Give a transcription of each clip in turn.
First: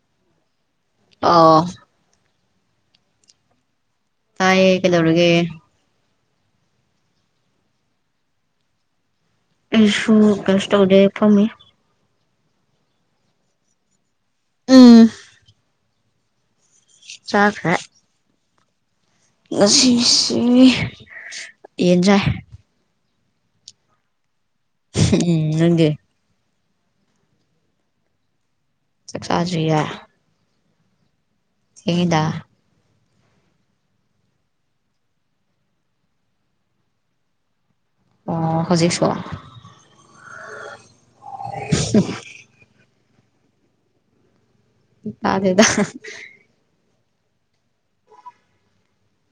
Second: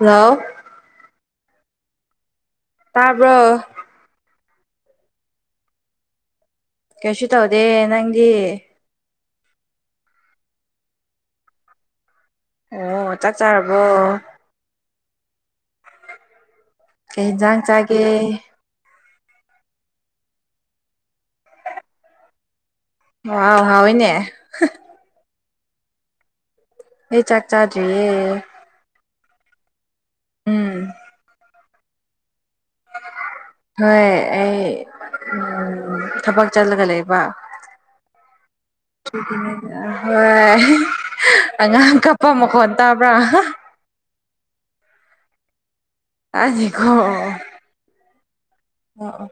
hello ꯑꯥ ꯇꯥꯕ꯭ꯔꯣ ꯇꯥꯏꯌꯦ ꯀꯩꯗꯧꯔꯒꯦ ꯀꯩꯁꯨ ꯇꯧꯗꯦ ꯅꯪꯗꯤ ꯑꯩꯁꯨ ꯀꯩꯁꯨ ꯇꯧꯗꯦ ꯐꯝꯃꯤ ꯑꯣ ꯆꯥꯛ ꯆꯥꯔꯕꯣ ꯎꯝ ꯀꯩ ꯌꯦꯟꯖꯥꯡ ꯆꯥꯈ꯭ꯔꯦ ꯆꯥꯒꯦ ꯉꯁꯤꯁꯤ ꯌꯦꯟꯖꯥꯏ ꯍꯥꯎ ꯍꯥꯎꯅꯦ ꯎꯝ ꯅꯦ ꯑꯩ ꯆꯥꯛ ꯆꯥꯖꯨꯌꯦ ꯆꯛꯁꯖꯕꯤꯦ ꯎꯝ ꯆꯗꯥ ꯍꯣꯏ ꯑꯩ ꯊꯕꯛ ꯆꯠꯂꯒ ꯂꯩꯕ ꯑꯣ ꯍꯧꯖꯤꯛꯁꯨ ꯍꯣꯏ ꯑꯉꯥꯡ ꯀꯄ ꯃꯈꯣꯟ ꯇꯥꯕ꯭ꯔ ꯇꯗꯦꯗ ꯑꯅꯤꯀꯣ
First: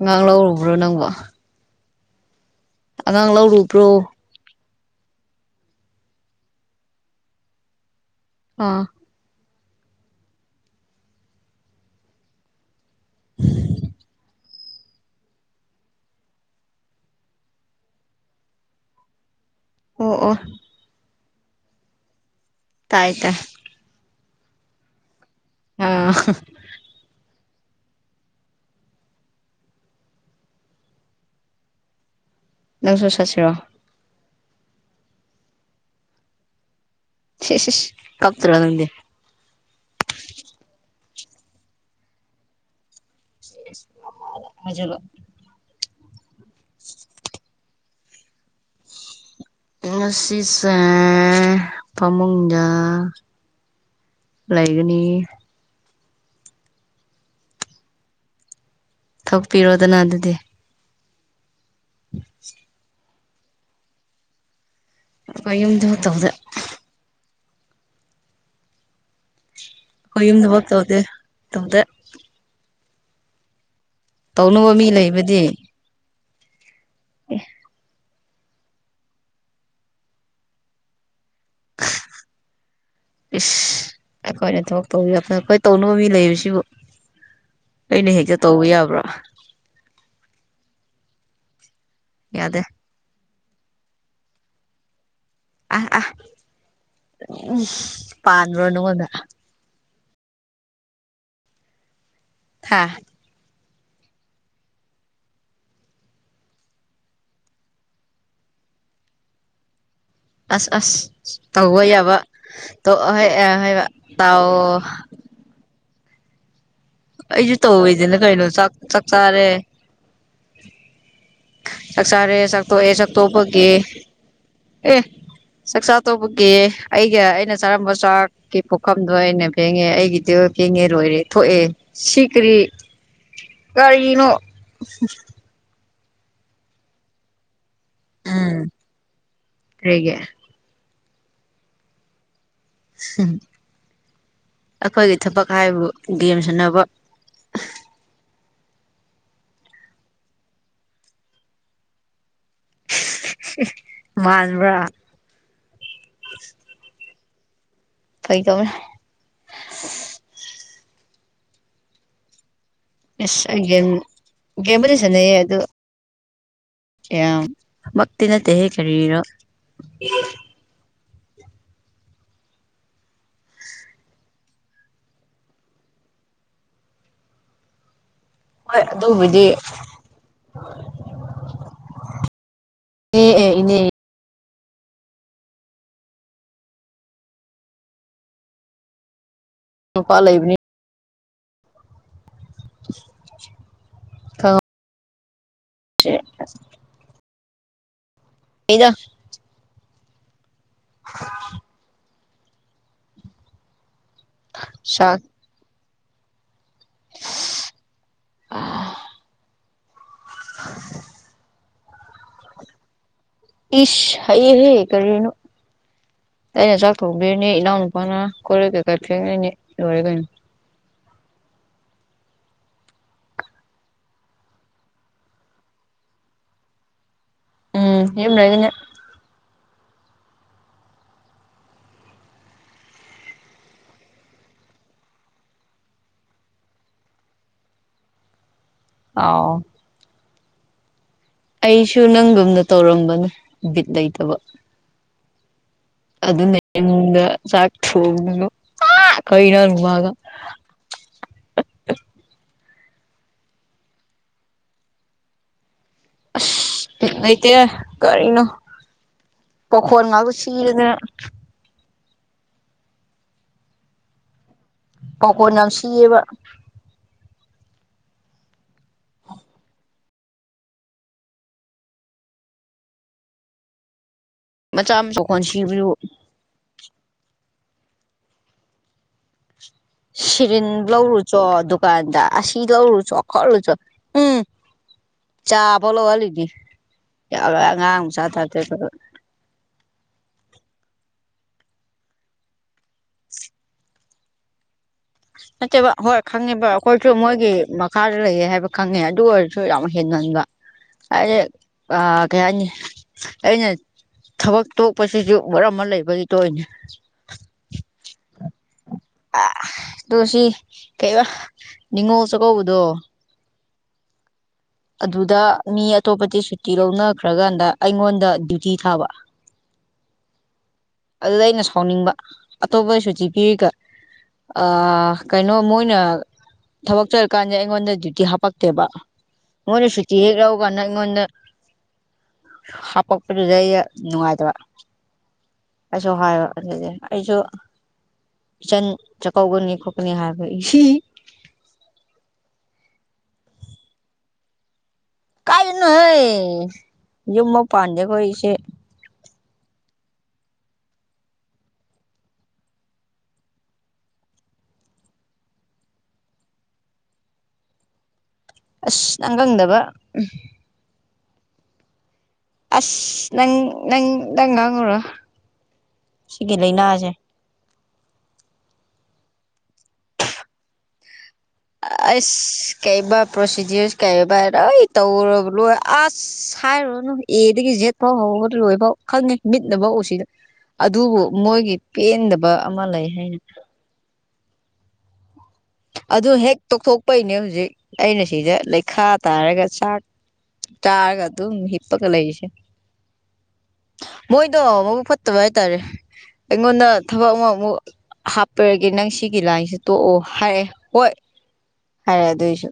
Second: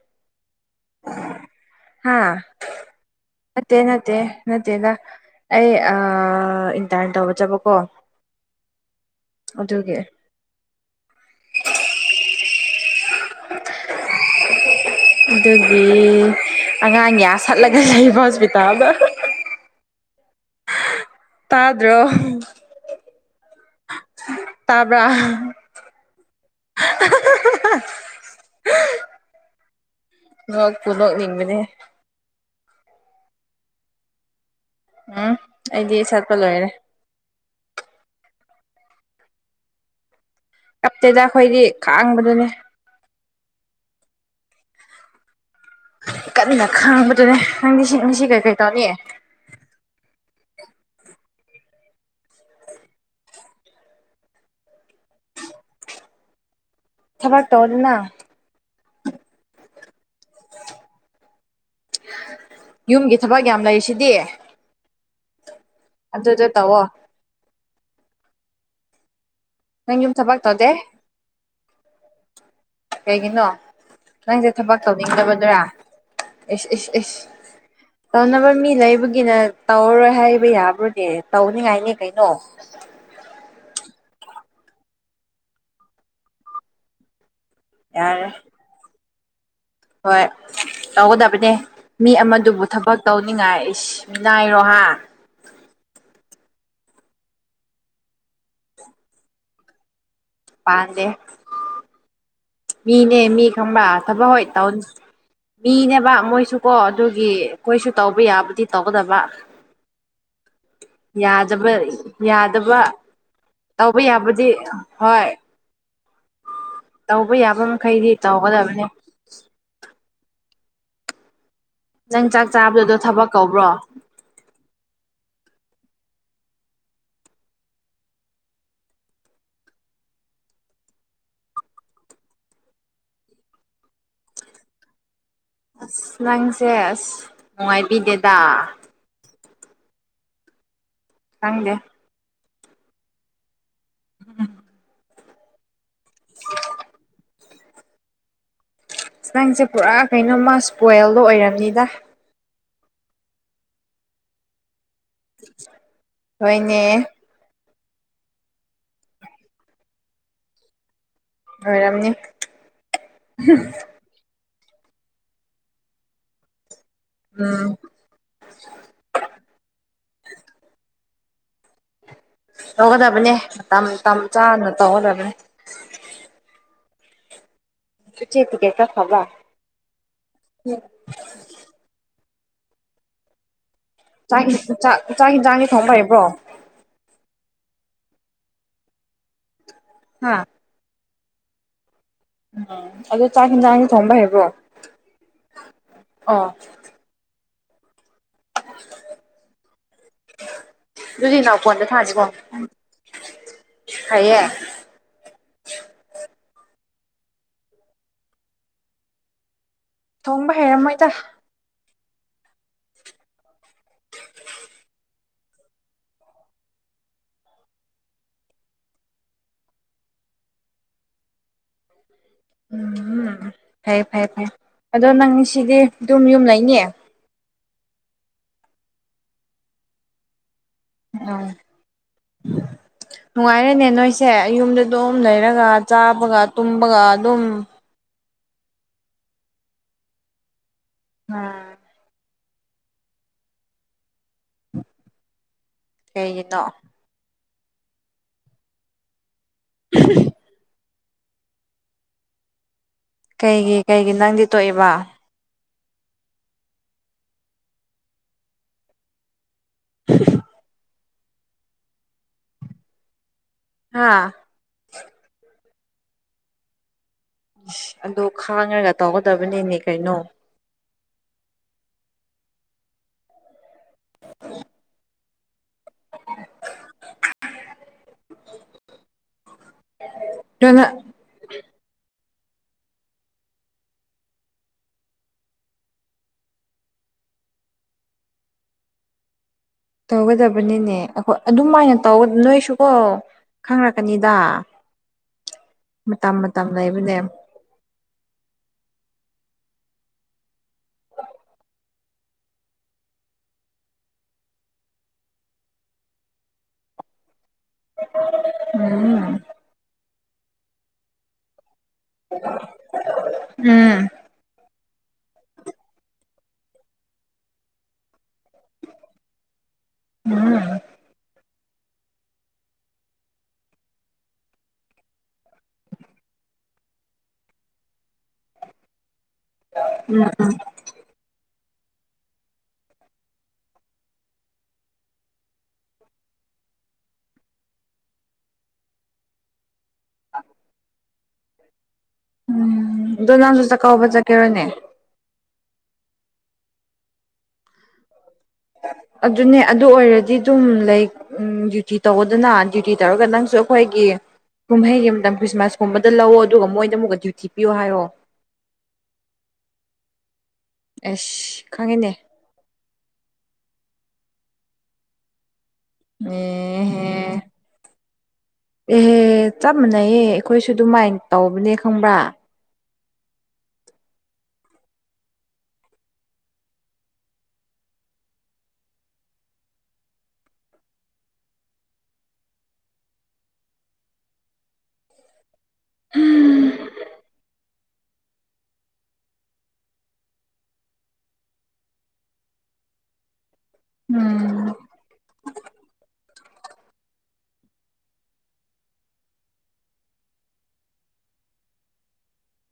ꯑꯉꯥꯡ ꯂꯧꯔꯨꯕ꯭ꯔꯣ ꯅꯪꯕꯣ ꯍꯥꯥ ꯑꯉꯥꯡ ꯃꯠꯇꯦ ꯂꯧꯔꯨꯕ꯭ꯔꯣ ꯅꯠꯇꯦ ꯅꯠꯇꯦꯗ ꯑꯩ ꯏꯟꯇꯥꯔꯟ ꯇꯧꯕ ꯆꯠꯕꯀꯣ ꯑꯥ ꯑꯗꯨꯒꯤ [unintelligible] ꯑꯗꯨꯒꯤ ꯑꯉꯥꯡ ꯌꯥ ꯁꯠꯂꯒ ꯂꯩꯕ ꯍꯣꯁꯄꯤꯇꯥꯜꯗ ꯑꯣ ꯑꯣ ꯇꯥꯗ꯭ꯔꯣ ꯇꯥꯏꯗ ꯇꯕ ꯑꯥ [unintelligible] ꯅ ꯐꯨꯜꯅꯤꯡ ꯅꯤꯡꯃꯤꯅꯦ ꯅꯪꯁꯨ ꯆꯠꯁꯤꯔꯣ ꯎꯝ ꯑꯩꯗꯤ ꯆꯠꯄ ꯂꯣꯏꯔꯦ ꯁꯤ ꯁꯤꯦ ꯀꯞꯇꯔ ꯅꯪꯗꯤꯦ ꯀꯞꯇꯦꯗ ꯑꯩꯈꯣꯏꯗꯤ ꯈꯥꯡꯕꯗꯨꯅꯦ ꯃꯖꯂ ꯏꯀꯠꯅꯤꯅ ꯈꯪꯕꯗꯨꯅꯦ ꯅꯪ ꯁꯤ ꯃꯤꯁꯤ ꯀꯩꯀꯩ ꯇꯧꯅꯤ ꯎ ꯁꯤꯁꯦꯟ ꯐꯃꯨꯖꯥ ꯂꯩꯒꯅꯤ ꯊꯕꯛ ꯇꯧꯗꯅ ꯊꯣꯛꯄꯤꯔꯣꯗꯅ ꯑꯗꯨꯗꯤ [unintelligible] ꯌꯨꯝꯒꯤ ꯊꯕꯛ ꯌꯥꯝ ꯂꯩꯔꯤꯁꯤꯗꯤ ꯀꯩꯌꯨꯝꯗ ꯑꯗꯨꯗ ꯇꯧꯋꯣ ꯅꯪ ꯌꯨꯝ ꯊꯕꯛ ꯇꯧꯗꯦ ꯇꯨꯡꯗ ꯀꯩꯒꯤꯅꯣ ꯅꯪꯁꯦ ꯇꯧꯅꯕ ꯊꯕꯛ ꯃꯤ ꯂꯩꯕꯗꯤ ꯇꯧꯅꯤꯡꯗꯕꯗꯨꯔꯥ ꯏꯁ ꯏꯁ ꯏꯁ ꯇꯧꯅꯕ ꯃꯤ ꯂꯩꯕꯒꯤꯅ ꯇꯧꯔꯔꯣꯏ ꯍꯥꯏꯕ ꯌꯥꯕ꯭ꯔꯨꯗꯤ ꯇꯧꯅꯤꯡꯉꯥꯏꯅꯦ ꯀꯩꯅꯣ ꯏꯁ ꯑꯩꯈꯣꯏꯅ ꯊꯕꯛ ꯇꯧꯕꯤ ꯑꯩꯈꯣꯏ ꯇꯧꯅꯕ ꯃꯤ ꯂꯩꯕꯁꯤꯕꯨ ꯑꯩꯅ ꯌꯥꯔꯦ ꯍꯦꯛꯇ ꯇꯧꯕ ꯌꯥꯕ꯭ꯔꯥ ꯍꯣꯏ ꯇꯧꯒꯗꯕꯅꯦ ꯃꯤ ꯌꯥꯗꯦ ꯑꯃꯗꯨꯕꯨ ꯊꯕꯛ ꯇꯧꯅꯤꯡꯉꯥꯏꯅꯥꯏꯔꯣ ꯍꯥꯏ ꯃꯤꯅꯏꯔꯦ ꯍꯥ ꯑ ꯑ ꯎꯝ ꯄꯥꯟꯕ꯭ꯔꯣ ꯅꯉꯣꯟꯗ ꯄꯗꯦ ꯍꯥ ꯃꯤꯅꯦ ꯃꯤ ꯈꯪꯕ꯭ꯔꯥ ꯊꯕꯛ ꯍꯣꯏ ꯇꯥꯎꯟ ꯃꯤꯅꯦꯕ ꯃꯣꯏꯁꯨ ꯀꯣ ꯑꯗꯨꯒꯤ ꯑꯩꯈꯣꯏꯁꯨ ꯇꯧꯕ ꯌꯥꯕꯨꯗꯤ ꯇꯧꯒꯗꯕ ꯑꯁ ꯑꯁ [inaudible] ꯌꯥꯗꯕ ꯇꯧꯕ ꯌꯥꯕ ꯌꯥꯗꯕ ꯍꯥꯏꯕ ꯇꯧꯕ ꯇꯥꯎ ꯌꯥꯕꯨꯗꯤ ꯍꯣꯏ ꯇꯧꯕ ꯑꯩꯁꯨ ꯌꯥꯕ ꯃꯈꯩꯗꯤ ꯇꯧꯋꯦꯁꯤꯅ ꯀꯩꯅꯣ ꯆꯥꯛ ꯇꯧꯒꯗꯕꯅꯦ ꯆꯥꯛ ꯆꯥꯔꯦ ꯆꯥꯛ ꯅꯪ ꯆꯥꯔꯦ ꯆꯥꯛꯛꯇꯣꯛꯑꯦ ꯆꯥꯕꯗꯨꯗꯣ ꯊꯕꯛ ꯀꯧꯕ꯭ꯔꯣ ꯆꯥꯛꯛꯇꯣꯛꯄꯒꯤ ꯑꯦ ꯆꯥꯛꯆꯥꯥ ꯇꯧꯕꯒꯤ ꯑꯩꯒ ꯑꯩꯅ ꯆꯥꯔꯝꯕ ꯆꯥꯛ ꯀ ꯄꯣꯛꯈꯝꯗꯣ ꯑꯩꯅ ꯐꯦꯡꯉꯦ ꯑꯩꯒꯤꯗꯤ ꯐꯦꯡꯉꯦ ꯂꯣꯏꯔꯦ ꯊꯣꯛꯑꯦ ꯁꯤ ꯀꯔꯤ ꯀꯔꯤꯅꯣ ꯑꯁ ꯅꯪꯁꯦ ꯐꯁ ꯅꯨꯡꯉꯥꯏꯕꯤꯗꯦꯗ ꯎꯝ ꯀꯔꯤꯒꯤ ꯆꯪꯗꯦ ꯑꯩꯈꯣꯏꯒꯤ ꯊꯕꯛ ꯍꯥꯏꯕꯨ ꯒꯦꯝ ꯁꯥꯅꯕ ꯅꯪꯁꯦ ꯄꯨꯔꯥ ꯀꯩꯅꯣꯃ ꯏꯁꯄꯣꯏꯜꯗꯣ ꯑꯣꯏꯔꯝꯅꯤꯗ ꯃꯥꯟꯕꯔ ꯍꯣꯏꯅꯦ ꯐꯩꯗꯧꯅꯦ ꯑꯣꯏꯔꯝꯅꯤ ꯌꯦꯁ ꯑꯩ ꯒꯦꯝ ꯒꯦꯝꯕꯨꯗꯤ ꯁꯥꯟꯅꯩꯌꯦ ꯑꯗꯣ ꯑ ꯎꯝ ꯃꯛꯇꯤ ꯅꯠꯇꯦ ꯍꯦ ꯀꯔꯤꯔꯣ ꯇꯧꯒꯗꯕꯅꯦ ꯃꯇꯝ ꯃꯇꯝ ꯆꯥꯅ ꯇꯧꯒꯗꯕꯅꯦ ꯆꯦꯇ ꯍꯣꯏ ꯀꯦꯀ ꯍꯥꯕ ꯑꯗꯨꯕꯨꯗꯤ ꯏꯅꯦ ꯑꯦ ꯏꯅꯦ ꯆꯥꯛ ꯆꯥꯛ ꯆꯥꯛ ꯌꯦꯟ ꯆꯥꯡꯒꯤ ꯊꯣꯡ ꯐꯔꯤꯕ꯭ꯔꯣ ꯅꯨꯄꯥ ꯍꯥ ꯂꯩꯕꯅꯤ ꯎꯝ ꯑꯗꯣ ꯆꯥꯛ ꯌꯦꯟꯁꯥꯡꯁꯊꯣꯡꯕ ꯍꯥꯏꯕ꯭ꯔꯣ ꯑꯥ ꯍꯗ ꯑꯗꯨꯗꯤ ꯏꯅꯥꯎꯄꯣꯟꯗ ꯊꯥꯁꯤꯕꯣ ꯍꯥꯏꯌꯦ ꯁꯥ [unintelligible] ꯊꯣꯡꯕ ꯍꯩꯔꯝꯃꯣꯏꯗ ꯏꯁ ꯍꯌꯦ ꯍꯩ ꯀꯔꯤꯅꯣ ꯑꯩꯅ ꯆꯥꯛ ꯊꯣꯛꯕꯤꯔꯅꯤ ꯑꯤꯅꯣꯏ ꯅꯨꯄꯟ ꯀꯣꯏ ꯂꯤꯛ ꯀꯦꯀ ꯐꯤꯦꯡꯅꯅꯤ ꯂꯣꯏꯔꯦ ꯀꯩꯅꯣ ꯎꯝ ꯐꯔꯦ ꯐꯔꯦ ꯐꯩꯦ ꯑꯗꯣ ꯅꯪ ꯁꯤꯗꯤ ꯑꯗꯨꯝ ꯌꯨꯝ ꯂꯩꯅꯤꯌꯦ ꯎꯝ ꯌꯨꯝꯅꯒꯅꯦ ꯎꯝ ꯅꯨꯡꯉꯥꯏꯔꯦꯅꯦ ꯅꯣꯏꯁꯦ ꯌꯨꯝꯗ ꯑꯗꯨꯝ ꯂꯩꯔꯒ ꯆꯥꯕꯒ ꯇꯨꯝꯕꯒ ꯑꯗꯨꯝ ꯑꯥꯎ ꯉꯥ ꯑꯩꯁꯨ ꯅꯪꯗꯣꯝꯗ ꯇꯧꯔꯝꯕꯅꯦ ꯕꯤꯠ ꯂꯩꯇꯕ ꯑꯗꯨꯅ ꯀꯩꯒꯤꯅꯣ ꯑꯩꯑꯣꯟꯗꯥ ꯆꯥꯛ [unintelligible] ꯀꯩꯒꯤ ꯀꯩꯒꯤ ꯅꯪꯗꯤ ꯇꯣꯛꯏꯕ ꯑꯁ ꯕꯤꯠ ꯂꯩꯇꯦ ꯀꯔꯤꯅꯣ ꯄꯥꯎꯈꯣꯜ ꯉꯥꯛꯇ ꯁꯤꯗꯅ ꯍꯥꯥ ꯄꯀꯣꯟ ꯌꯥꯝ ꯁꯤꯌꯦꯕ ꯑꯗꯨꯗꯣ ꯈꯥꯡꯉꯒ ꯇꯧꯒꯗꯕꯅꯤꯅꯦ ꯀꯩꯅꯣ ꯃꯆꯥ [unintelligible] ꯁꯤꯔꯤꯟ ꯑꯗꯨꯅ ꯂꯧꯔꯨꯆꯣ ꯗꯨꯀꯥꯟꯗ ꯑꯁꯤ ꯂꯧꯔꯨꯆꯣ ꯈꯣꯠꯂꯨꯆꯣ ꯎꯝ ꯆꯥꯕ ꯂꯧꯍꯜꯂꯤꯅꯤ ꯌꯥꯝ ꯑꯉꯥꯡ ꯃꯆꯥ [unintelligible] ꯇꯧꯒꯗꯕꯅꯤꯅꯦ ꯑꯩꯈꯣꯏ ꯑꯗꯨꯝꯃꯥꯏꯅ ꯇꯧ ꯅꯣꯏꯁꯨꯀꯣ ꯈꯪꯔꯛꯀꯅꯤꯗ ꯅꯠꯇꯦꯕ ꯍꯣꯏ ꯃꯇꯝ ꯈꯪꯉꯤꯕ ꯃꯇꯝ ꯑꯩꯈꯣꯏꯁꯨ ꯂꯩꯕꯅꯦ ꯃꯣꯏꯒꯤ ꯈꯥꯔ ꯂꯩꯌꯦ ꯍꯥꯏꯕ ꯈꯪꯉꯦ ꯑꯗꯨ ꯑꯣꯏꯔꯁꯨ ꯌꯥꯝ ꯍꯦꯟꯃꯟꯕ [unintelligible] ꯀꯩꯍꯥꯏꯅꯤ ꯑꯩꯅ ꯊꯕꯛ ꯇꯣꯛꯄꯁꯤꯁꯨ ꯃꯔꯝ ꯑꯃ ꯂꯩꯕꯒꯤꯗꯣꯅꯤ [unintelligible] ꯑ ꯇꯣ ꯁꯤ ꯀꯩꯕ ꯅꯤꯉꯣꯜ ꯆꯥꯛꯀꯧꯕꯗꯣ ꯎꯝ ꯑꯗꯨꯗ ꯃꯤ ꯑꯇꯣꯞꯄꯗꯤ ꯁꯨꯇꯤ ꯂꯧꯅꯈ꯭ꯔꯀꯥꯟꯗ ꯑꯩꯉꯣꯟꯗ ꯗ꯭ꯌꯨꯇꯤ ꯊꯥꯕ ꯎꯝ ꯑꯗꯨꯗ ꯑꯩꯅ ꯁꯥꯎꯅꯤꯡꯕ ꯑꯇꯣꯞꯄ ꯁꯨꯇꯤ ꯄꯤꯔꯤꯒ ꯑ ꯀꯩꯅꯣ ꯃꯣꯏꯅ ꯊꯕꯛ ꯆꯠꯂꯤꯀꯥꯟꯗ ꯑꯩꯉꯣꯟꯗ ꯗ꯭ꯌꯨꯇꯤ ꯍꯥꯞꯄꯛꯇꯦꯕ ꯃꯣꯏꯅ ꯁꯨꯇꯤ ꯍꯦꯛ ꯂꯧꯔꯀꯥꯟꯗ ꯑꯩꯉꯣꯟꯗ ꯍꯥꯄꯛꯄꯗꯨꯗ ꯑꯩ ꯅꯨꯡꯉꯥꯏꯇꯕ ꯑꯩꯁꯨ ꯍꯥꯏꯕ ꯑꯗꯨꯗꯤ ꯑꯩꯁꯨ ꯏꯆꯟ ꯆꯥꯛꯀꯒꯅꯤ [unintelligible] ꯎꯝ ꯑꯗꯨ ꯅꯪꯁꯨ ꯆꯥꯛꯀꯕ ꯆꯠꯀꯦꯔꯣꯅꯦ ꯀꯥꯏꯅꯍꯣꯏ ꯌꯨꯝꯃꯛ ꯄꯥꯟꯗꯦꯈꯣ ꯏꯁꯦ ꯑꯗꯨꯅꯦ ꯑꯗꯨ ꯑꯣꯏꯔꯗꯤ ꯑꯗꯨꯝ ꯂꯩ ꯎꯝ ꯗ꯭ꯌꯨꯇꯤ ꯇꯧꯑꯣꯗꯅ ꯗ꯭ꯌꯨꯇꯤ ꯇꯧꯔꯒ ꯅꯪꯁꯨ ꯑꯩꯈꯣꯏꯒꯤ ꯀꯨꯝꯍꯩꯒꯤ ꯑꯃ ꯈ꯭ꯔꯤꯁꯃꯥꯁꯀꯨꯝꯕꯗ ꯂꯧꯑꯣ ꯑꯗꯨꯒ ꯃꯣꯏꯅ ꯑꯃꯛ ꯗ꯭ꯌꯨꯇꯤ ꯄꯤꯌꯣ ꯍꯥꯏꯔꯣ ꯑꯁ ꯅꯪ ꯈꯪꯗꯕ ꯎ ꯑꯁ ꯈꯪꯉꯦꯅꯦ ꯑꯁ ꯅꯪ ꯅꯪ ꯅꯪ ꯉꯥꯡꯎꯔꯣ ꯅꯦ ꯍꯦ ꯑꯦꯍꯦ ꯆꯞ ꯃꯥꯟꯅꯩꯌꯦ ꯑꯩꯈꯣꯏꯁꯨ ꯑꯗꯨꯃꯥꯏꯅ ꯇꯧꯕꯅꯦ ꯈꯪꯕ꯭ꯔꯥ ꯑꯥꯁ ꯀꯩꯕ ꯄ꯭ꯔꯣꯁꯤꯗꯤꯌꯔꯁ ꯀꯩꯕ ꯂꯣꯏ ꯇꯧꯔꯕ ꯂꯣꯏ ꯑꯁ ꯍꯥꯏꯔꯨꯔꯅꯨ ꯑꯦꯗꯒꯤ ꯖꯦꯠ ꯐꯥꯎ ꯍꯧꯒ ꯂꯣꯏ ꯐꯥꯎ ꯈꯪꯉꯦ ꯃꯤꯠꯅ ꯐꯧ ꯁꯤꯗ ꯑꯗꯨꯕꯨ ꯃꯣꯏꯒꯤ ꯄꯦꯟꯗꯕ ꯑꯃ ꯂꯩ ꯍꯥꯏꯅ ꯑꯗꯨ ꯍꯦꯛ ꯇꯧꯊꯣꯛꯄꯩꯅꯦ ꯍꯧꯖꯤꯛ ꯑꯩꯅ ꯁꯤꯗ ꯂꯩꯈꯥ ꯇꯥꯔꯒ ꯆꯥꯛ ꯆꯥꯔꯒ ꯑꯗꯨꯝ ꯍꯤꯞꯄꯒ ꯂꯩꯔꯤꯁꯦ [inaudible] ꯃꯣꯏꯗꯣ ꯎꯝ ꯃꯕꯨꯛ ꯐꯠꯇꯕ ꯍꯥꯏꯇꯥꯔꯦ ꯑꯩꯉꯣꯟꯗ ꯊꯕꯛ ꯑꯃꯨꯛ ꯍꯥꯞꯄꯔꯒꯦ ꯅꯪ ꯁꯤꯒꯤ ꯂꯥꯏꯟꯁꯤ ꯇꯣꯛꯑꯣ ꯍꯥꯏꯔꯦ ꯍꯣꯏ ꯍꯥꯏꯔꯦ ꯑꯗꯨꯏꯁꯨ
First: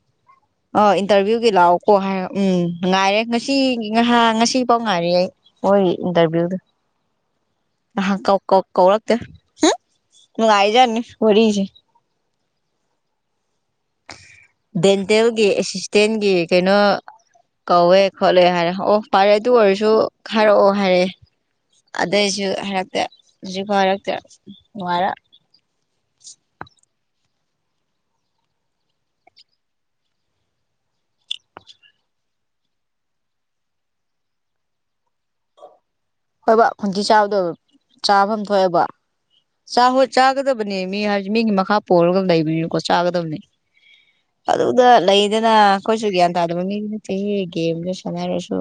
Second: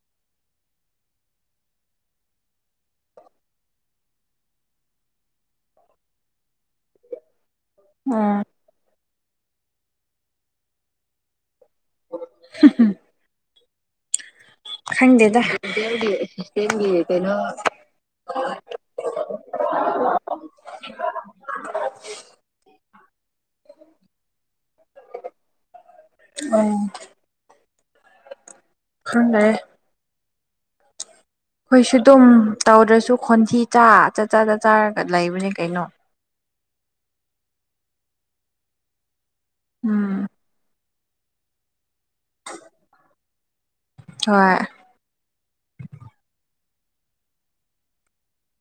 ꯑ ꯏꯟꯇꯔꯚꯤꯌꯨꯗꯤ ꯂꯥꯛꯑꯣꯀꯣ ꯍꯥꯏꯔ ꯎꯝ ꯉꯥꯏꯔꯦ ꯉꯁꯤ ꯉꯍ ꯉꯁꯤ ꯐꯥꯎ ꯉꯥꯏꯔꯤ ꯑꯩ ꯍꯣꯏ ꯏꯟꯇꯔꯚ꯭ꯌꯨꯗꯨ ꯅꯍꯟ ꯀꯧ ꯎꯝ ꯀꯧ ꯀꯧꯔꯛꯇꯦ ꯅꯨꯡꯉꯥꯏꯖꯥꯅꯤ ꯋꯥꯔꯤꯁꯦ [unintelligible] ꯈꯪꯗꯦꯗ ꯗꯦꯟꯇꯦꯜꯒꯤ ꯁꯤꯁꯇꯦꯝꯒꯤ ꯑꯦꯁꯤꯁꯇꯦꯟꯒꯤ ꯀꯩꯅꯣ ꯁꯤꯁꯇꯦꯝꯒꯤ ꯀꯩꯅꯣ ꯀꯧꯋꯦ ꯈꯣꯠꯂꯦ ꯍꯥꯏꯔꯦ ꯑꯣ ꯐꯥꯔꯦ ꯑꯗꯨ ꯑꯣꯏꯔꯁꯨ ꯍꯥꯏꯔꯛꯑꯣ ꯍꯥꯏꯔ‌ꯦ ꯑꯗꯩꯁꯨ ꯍꯥꯏꯔꯛꯇ‌ꯦ ꯍꯨꯖꯤꯛꯐꯥꯎ ꯍꯥꯏꯔꯛꯇ‌ꯦ ꯅꯨꯉꯥꯏꯔ [unintelligible] ꯈꯪꯗꯔ‌ꯦ ꯈ‌ꯣꯏꯁꯨ ꯑꯗꯨꯝ ꯇꯧꯗ꯭ꯔꯁꯨ ꯈꯣꯟꯊꯤ ꯆꯥ ꯆꯠ ꯆꯥ ꯆ ꯆꯥꯔꯒ ꯂꯩꯕꯅꯦ ꯀꯩꯅꯣ ꯍꯣꯏꯕ ꯈꯣꯟꯊꯤ ꯆꯥꯕꯗ‌ꯣ ꯆꯥꯐꯝ ꯊꯣꯛꯑꯦꯕ ꯆꯥ ꯍ‌ꯣꯏ ꯎꯝ ꯆꯥꯒꯗꯕꯅꯤ ꯃꯤ ꯍꯥꯏ ꯃꯤꯒꯤ ꯃꯈꯥ ꯄꯣꯜꯂꯒ ꯂꯩꯕꯅꯤꯅꯀꯣ ꯆꯥꯒꯗꯕꯅꯦ ꯍꯣꯏ ꯑꯗꯨ ꯗ ꯂꯩꯗꯅ ꯑꯩꯈꯣꯏꯁꯨ ꯒ꯭ꯌꯥꯟ ꯇꯥꯗꯕ ꯃꯤꯒꯤ ꯅꯠꯇꯦꯍ‌ꯦ ꯒꯦꯝꯗ ꯁꯥꯟꯅꯔꯁꯨ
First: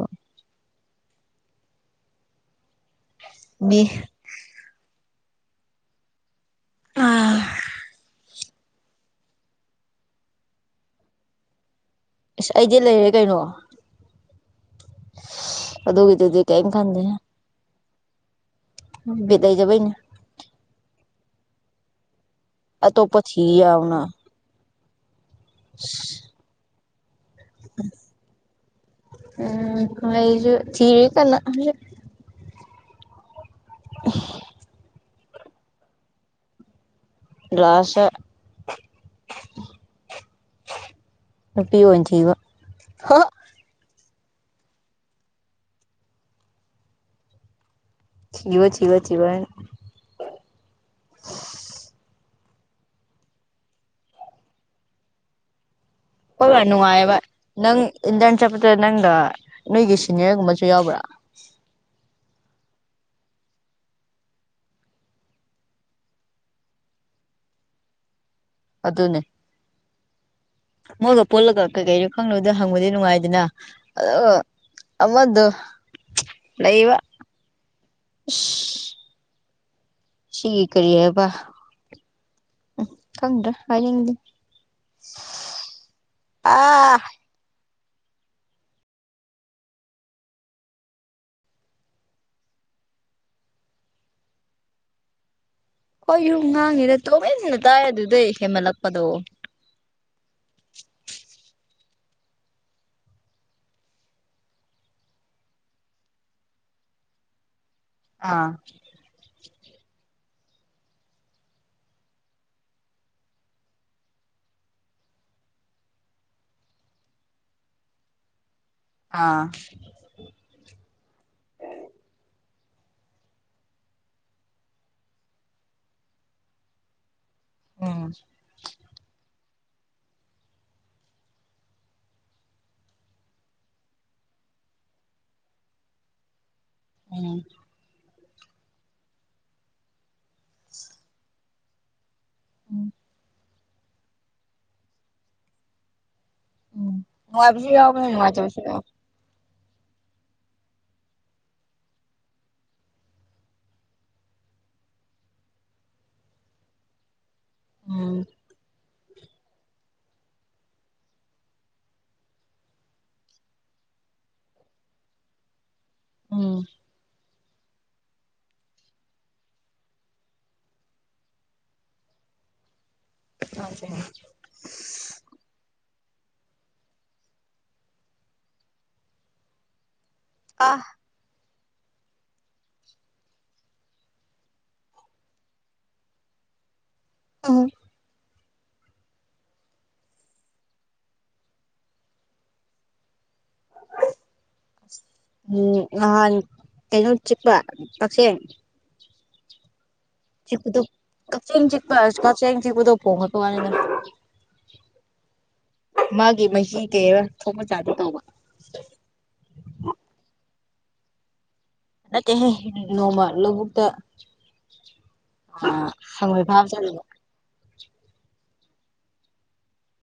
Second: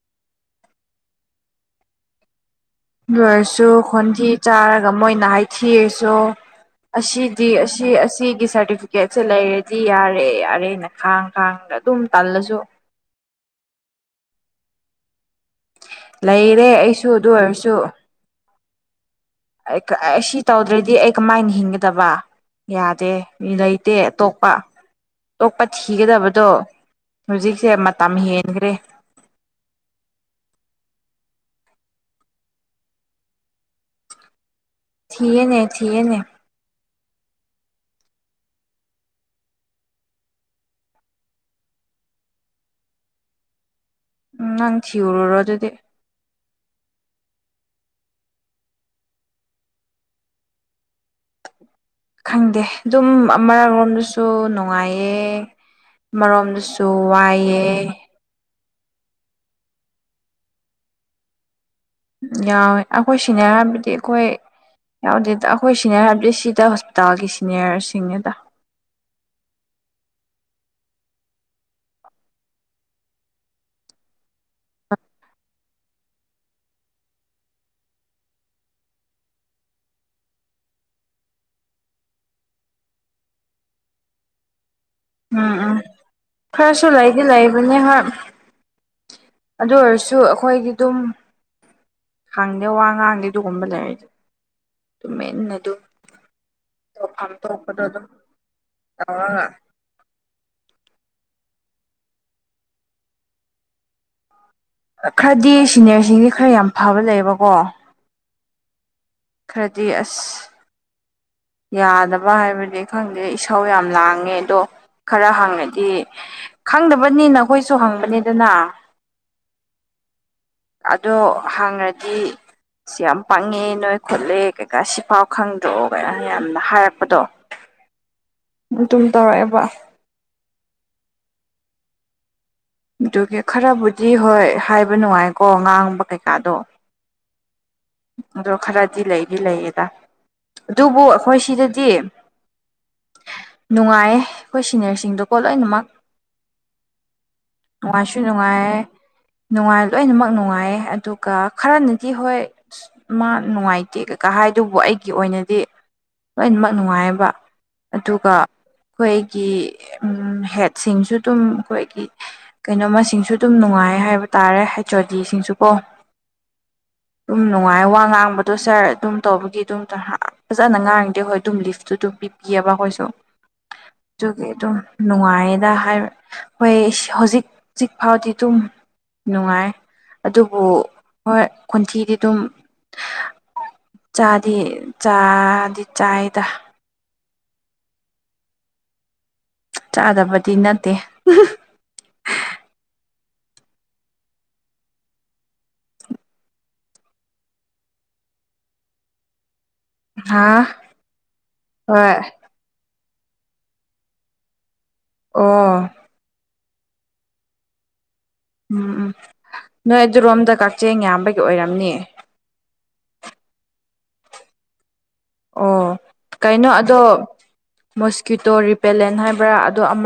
ꯂꯣꯏꯔꯁꯨ ꯃꯤ ꯈꯣꯟꯊꯤ ꯆꯥꯔꯒ ꯃꯣꯏꯅ ꯍꯥꯏꯊꯤꯔꯁꯨ ꯑꯁꯤꯗꯤ ꯑꯁ ꯑꯁꯤ ꯑꯁꯤꯒꯤ ꯁꯔꯇꯤꯐꯤ ꯐꯤꯀꯦꯠꯁꯦ ꯂꯩꯔꯗꯤ ꯌꯥꯔꯦ ꯌꯥꯔꯦꯅ ꯈꯥꯡ ꯈꯥꯡꯉꯒ ꯑꯗꯨꯝ ꯑꯦꯁ ꯇꯜꯂꯁꯨ ꯑꯩꯗꯤ ꯂꯩꯔꯦ ꯀꯩꯅꯣ ꯑꯗꯣꯒꯤꯗꯗꯤ ꯀꯩꯝ ꯂꯩꯔꯦ ꯑꯩꯁꯨ ꯈꯟꯗ‌ꯦꯍ‌ꯦ ꯑꯗꯨ ꯕꯤꯠ ꯑꯩ ꯂꯩꯖꯕꯩꯅꯦ ꯀ ꯑꯁꯤ ꯇꯧꯗ꯭ꯔꯗꯤ ꯑꯩ ꯀꯃꯥꯏꯅ ꯍꯤꯡꯒꯗꯕ ꯌꯥꯗꯦ ꯑꯇꯣꯞꯄ ꯊꯤ ꯃꯤ ꯂꯩꯇꯦ ꯌꯥꯎꯅ ꯑꯇꯣꯞꯄ ꯇꯣꯛꯄ ꯊꯤꯒꯗꯕꯗꯣ ꯍꯧꯖꯤꯛꯁꯦ ꯃꯇꯝ ꯍꯦꯟꯈ꯭ꯔꯦ ꯎꯝ ꯑꯩꯁꯨ ꯊꯤꯔꯤ ꯀꯟꯅ [unintelligible] ꯊꯤꯌꯦꯅꯦ ꯊꯤꯌꯦꯅꯦ ꯂꯥꯁꯗ ꯅꯨꯄꯤ ꯑꯣꯏꯅ ꯊꯤꯕ [unintelligible] ꯎꯝ ꯅꯪ ꯊꯤꯌꯨꯔꯨꯔꯣ ꯑꯗꯨꯗꯤ ꯊꯤꯕ ꯊꯤꯕ ꯊꯤꯕ ꯍꯥꯏꯅ ꯈꯪꯗꯦ ꯑꯗꯨꯝ ꯑꯃꯔꯣꯝꯗꯁꯨ ꯅꯨꯡꯉꯥꯏꯌꯦ ꯍꯣꯏ ꯚꯥꯏ ꯑꯃꯔꯣꯝꯗꯁꯨ ꯅꯨꯡꯉꯥꯏꯌꯦꯕ ꯅꯪ ꯋꯥꯏꯑꯦ ꯏꯟꯇꯔꯟ ꯆꯠꯄꯗ ꯅꯪꯒ ꯅꯣꯏꯒꯤ ꯁꯤꯅꯤꯌꯔꯒꯨꯝꯕꯁꯨ ꯌꯥꯎꯕ꯭ꯔꯥ ꯌꯥꯎꯋꯦ ꯑꯩꯈꯣꯏ ꯁꯤꯅꯤꯌꯥꯔ ꯍꯥꯏꯕꯗꯤ ꯑꯩꯈꯣꯏ ꯌꯥꯎꯗꯦꯗ ꯑꯩꯈꯣꯏ ꯁꯤꯅꯤꯌꯔ ꯍꯥꯏꯕꯗꯤ ꯁꯤꯗ ꯍꯣꯁꯄꯤꯇꯥꯜꯒꯤ ꯁꯤꯅꯤꯌꯔꯁꯤꯡꯅꯤꯗ ꯑꯗꯨꯅꯦ ꯃꯣꯏꯒ ꯄꯨꯜꯂꯒ ꯀꯩꯀꯩꯅ‌ꯣ ꯈꯪꯅꯗ ꯍꯪꯕꯗꯤ ꯅꯨꯡꯉꯥꯏꯗꯅ ꯑꯗꯣ ꯑꯃꯗ‌ꯣ ꯂꯩꯕ ꯏꯁ ꯁꯤꯒꯤ ꯀꯔꯤ ꯍꯥꯏꯕ ꯎꯝ ꯈꯪꯗ꯭ꯔ‌ꯥ ꯍꯥꯏꯅꯤꯡ ꯎꯝ ꯎꯝ ꯈꯔꯁꯨ ꯑꯥ ꯂꯩꯗꯤ ꯂꯩꯕꯅ‌ꯦ ꯍꯣꯏ ꯑꯗꯨ ꯑꯣꯏꯔꯁꯨ ꯑꯩꯈꯣꯏꯒꯤ ꯗꯨꯝ ꯈꯪꯗꯦ ꯋꯥ ꯉꯥꯡꯗꯦ ꯑꯗꯨꯒꯨꯝꯕ ꯂꯩꯔꯗꯤ ꯇꯨꯃꯤꯟꯅ ꯑꯗꯨꯝ ꯈ‌ꯣꯏꯁꯨ ꯉꯥꯡꯗ‌ꯦꯗ ꯇꯧꯐꯝ ꯇꯣꯃꯤꯟꯅ ꯇꯥꯏ ꯊꯣꯛꯄꯗꯣ ꯑꯗꯨꯝ ꯑꯗꯨꯗꯩ ꯍꯦꯟꯃꯟꯂꯛꯄꯗꯣ ꯇꯧꯔꯒ ꯈꯔꯗꯤ ꯁꯤꯅꯤꯌꯔꯁꯤꯡꯗꯤ ꯈꯔ ꯌꯥꯝ ꯐꯕ ꯂꯩꯌꯦꯕꯀꯣ ꯑꯥ ꯈꯔꯗꯤ ꯑꯁ ꯌꯥꯗꯕ ꯍꯥꯏꯕꯗꯤ ꯈꯪꯗꯦ ꯏꯁꯧ ꯌꯥꯝ ꯂꯥꯡꯉꯦ ꯑꯗꯣ ꯈꯔ ꯍꯪꯉꯗꯤ ꯈꯪꯗꯕꯅꯤꯅ ꯈꯣꯏꯁꯨ ꯍꯪꯕꯅꯤꯗꯅ ꯑꯥ ꯑꯗꯣ ꯍꯪꯔꯗꯤ ꯁꯤ ꯌꯥꯝ ꯄꯥꯡꯉꯦ ꯅꯣꯏ ꯈꯣꯠꯂꯦ ꯀꯩꯀꯥ ꯁꯤꯐꯥꯎ ꯈꯪꯗ꯭ꯔꯣ ꯀ ꯌꯥꯝꯅ ꯍꯥꯏꯔꯛꯄꯗꯣ ꯎꯝ [unintelligible] ꯇꯨꯝ ꯇꯧꯔꯛꯑꯦꯕ ꯑꯗꯨꯒꯤ ꯈꯔꯕꯨꯗꯤ ꯍꯣꯏ ꯍꯥꯏꯕ ꯅꯨꯡꯉꯥꯏꯀꯣ ꯉꯥꯡꯕ ꯀꯩꯀꯥꯗꯣ ꯎꯝ ꯑꯗꯣ ꯈꯔꯗꯤ ꯂꯩꯗꯤ ꯂꯩꯌꯦꯗ ꯑꯗꯨꯕꯨ ꯑꯩꯈꯣꯏ ꯁꯤꯗꯗꯤ ꯎꯝ ꯅꯨꯡꯉꯥꯏꯌꯦ ꯑꯩꯈꯣꯏ ꯁꯤꯅꯤꯌꯔꯁꯤꯡꯗꯀꯣ ꯂꯣꯏꯅꯃꯛ ꯎꯝ ꯅꯨꯡꯉꯥꯏꯕꯁꯨ ꯌꯥꯎꯕꯅꯦ ꯃꯉꯁꯨ ꯅꯨꯡꯉꯥꯏꯇꯕꯁꯨ ꯅꯨꯡꯉꯥꯏ ꯌꯥꯎꯕ ꯅꯨꯡꯉꯥꯏ ꯂꯣꯏꯅꯃꯛ ꯅꯨꯡꯉꯥꯏꯌꯦ ꯑꯗꯨꯒ ꯈꯔꯅꯗꯤ ꯍꯣꯏ ꯑꯁ ꯃꯥ ꯅꯨꯡꯉꯥꯏꯇꯦ ꯀꯩꯀꯥ ꯍꯥꯏꯗꯨꯕꯨ ꯑꯩꯒꯤ ꯑꯣꯏꯅꯗꯤ ꯂꯣꯏꯅꯃꯛ ꯅꯨꯡꯉꯥꯏꯕ ꯎꯝ ꯑꯗꯨꯒ ꯑꯩꯈꯣꯏꯒꯤ ꯍꯦꯠꯁꯤꯡꯁꯨ ꯑꯗꯨꯝ ꯑꯩꯈꯣꯏꯒꯤ ꯀꯩꯅꯣ ꯃꯁꯤꯡꯁꯨ ꯑꯗꯨꯝ ꯅꯨꯡꯉꯥꯏ ꯍꯥꯏꯕ ꯇꯥꯔꯦ ꯍꯩꯆ ꯑꯣ ꯗꯤꯁꯤꯡꯁꯨ ꯄꯣ ꯎꯝ ꯑꯗꯨꯝ ꯅꯨꯡꯉꯥꯏ ꯋꯥ ꯉꯥꯡꯕꯗꯣ ꯁꯥꯔ ꯑꯗꯨꯝ ꯇꯧꯕꯒꯤ ꯑꯗꯨꯝ ꯐꯖꯅ ꯉꯥꯡꯅꯤꯡꯗꯦ ꯍꯣꯏ ꯑꯗꯨꯝ ꯂꯤꯐꯇꯨ ꯑꯗꯨꯝ ꯄꯤ ꯀꯑꯕ ꯀꯣꯏꯁꯨꯣ ꯑꯦ ꯑꯗꯨꯒꯤ ꯑꯗꯨꯝ ꯅꯨꯡꯉꯥꯏꯌꯦꯅ ꯍꯥꯏ ꯍꯣꯏ ꯍꯧꯖꯤꯛꯖꯤꯛ ꯐꯥꯎꯗꯤ ꯑꯗꯨꯝ ꯅꯨꯡꯉꯥꯏ ꯑꯗꯨꯕꯨ ꯑꯥ ꯍꯣꯏ ꯈꯣꯟꯊꯤꯗꯤ ꯑꯗꯨꯝ ꯆꯥꯗꯤ ꯆꯥꯗꯤ ꯆꯥꯏꯗ ꯑ ꯆꯥꯗꯕꯗꯤ ꯅꯠꯇꯦ ꯎꯝ ꯑ ꯀꯩꯅꯩꯅ ꯆꯤꯛꯄ ꯄꯁꯦ ꯍꯥ ꯆꯤꯛꯄꯗ ꯀꯆꯤꯡ ꯆꯤꯛꯄ ꯍꯣꯏ ꯀꯛꯆꯤꯡ ꯆꯤꯛꯄꯗ ꯐꯣꯡꯉꯄꯅꯤꯗ ꯑꯣ ꯃꯥꯒꯤ ꯃꯍꯤ ꯀꯦꯕ ꯊꯣꯡ ꯃꯆꯥꯗꯤ ꯇꯧꯕ ꯎꯝ ꯎꯝ ꯅꯣꯏ ꯑꯗꯨꯔꯣꯝꯗ ꯀꯛꯆꯤꯡ ꯌꯥꯝꯕꯒꯤ ꯑꯣꯏꯔꯝꯅꯤ ꯅꯠꯇꯦꯍ ꯅꯣꯡꯃ ꯂꯧꯕꯨꯛꯇ ꯑ ꯑꯣ ꯍꯪꯉꯣꯏ ꯐꯥꯕ ꯀꯩꯅꯣ ꯆꯠꯂꯨꯕ ꯑꯗꯣ ꯃꯣꯁꯀꯤ꯭ꯇꯣ ꯔꯤꯄꯦꯂꯦꯟ ꯍꯥꯏꯕ꯭ꯔꯥ ꯑꯗꯣ ꯑꯃ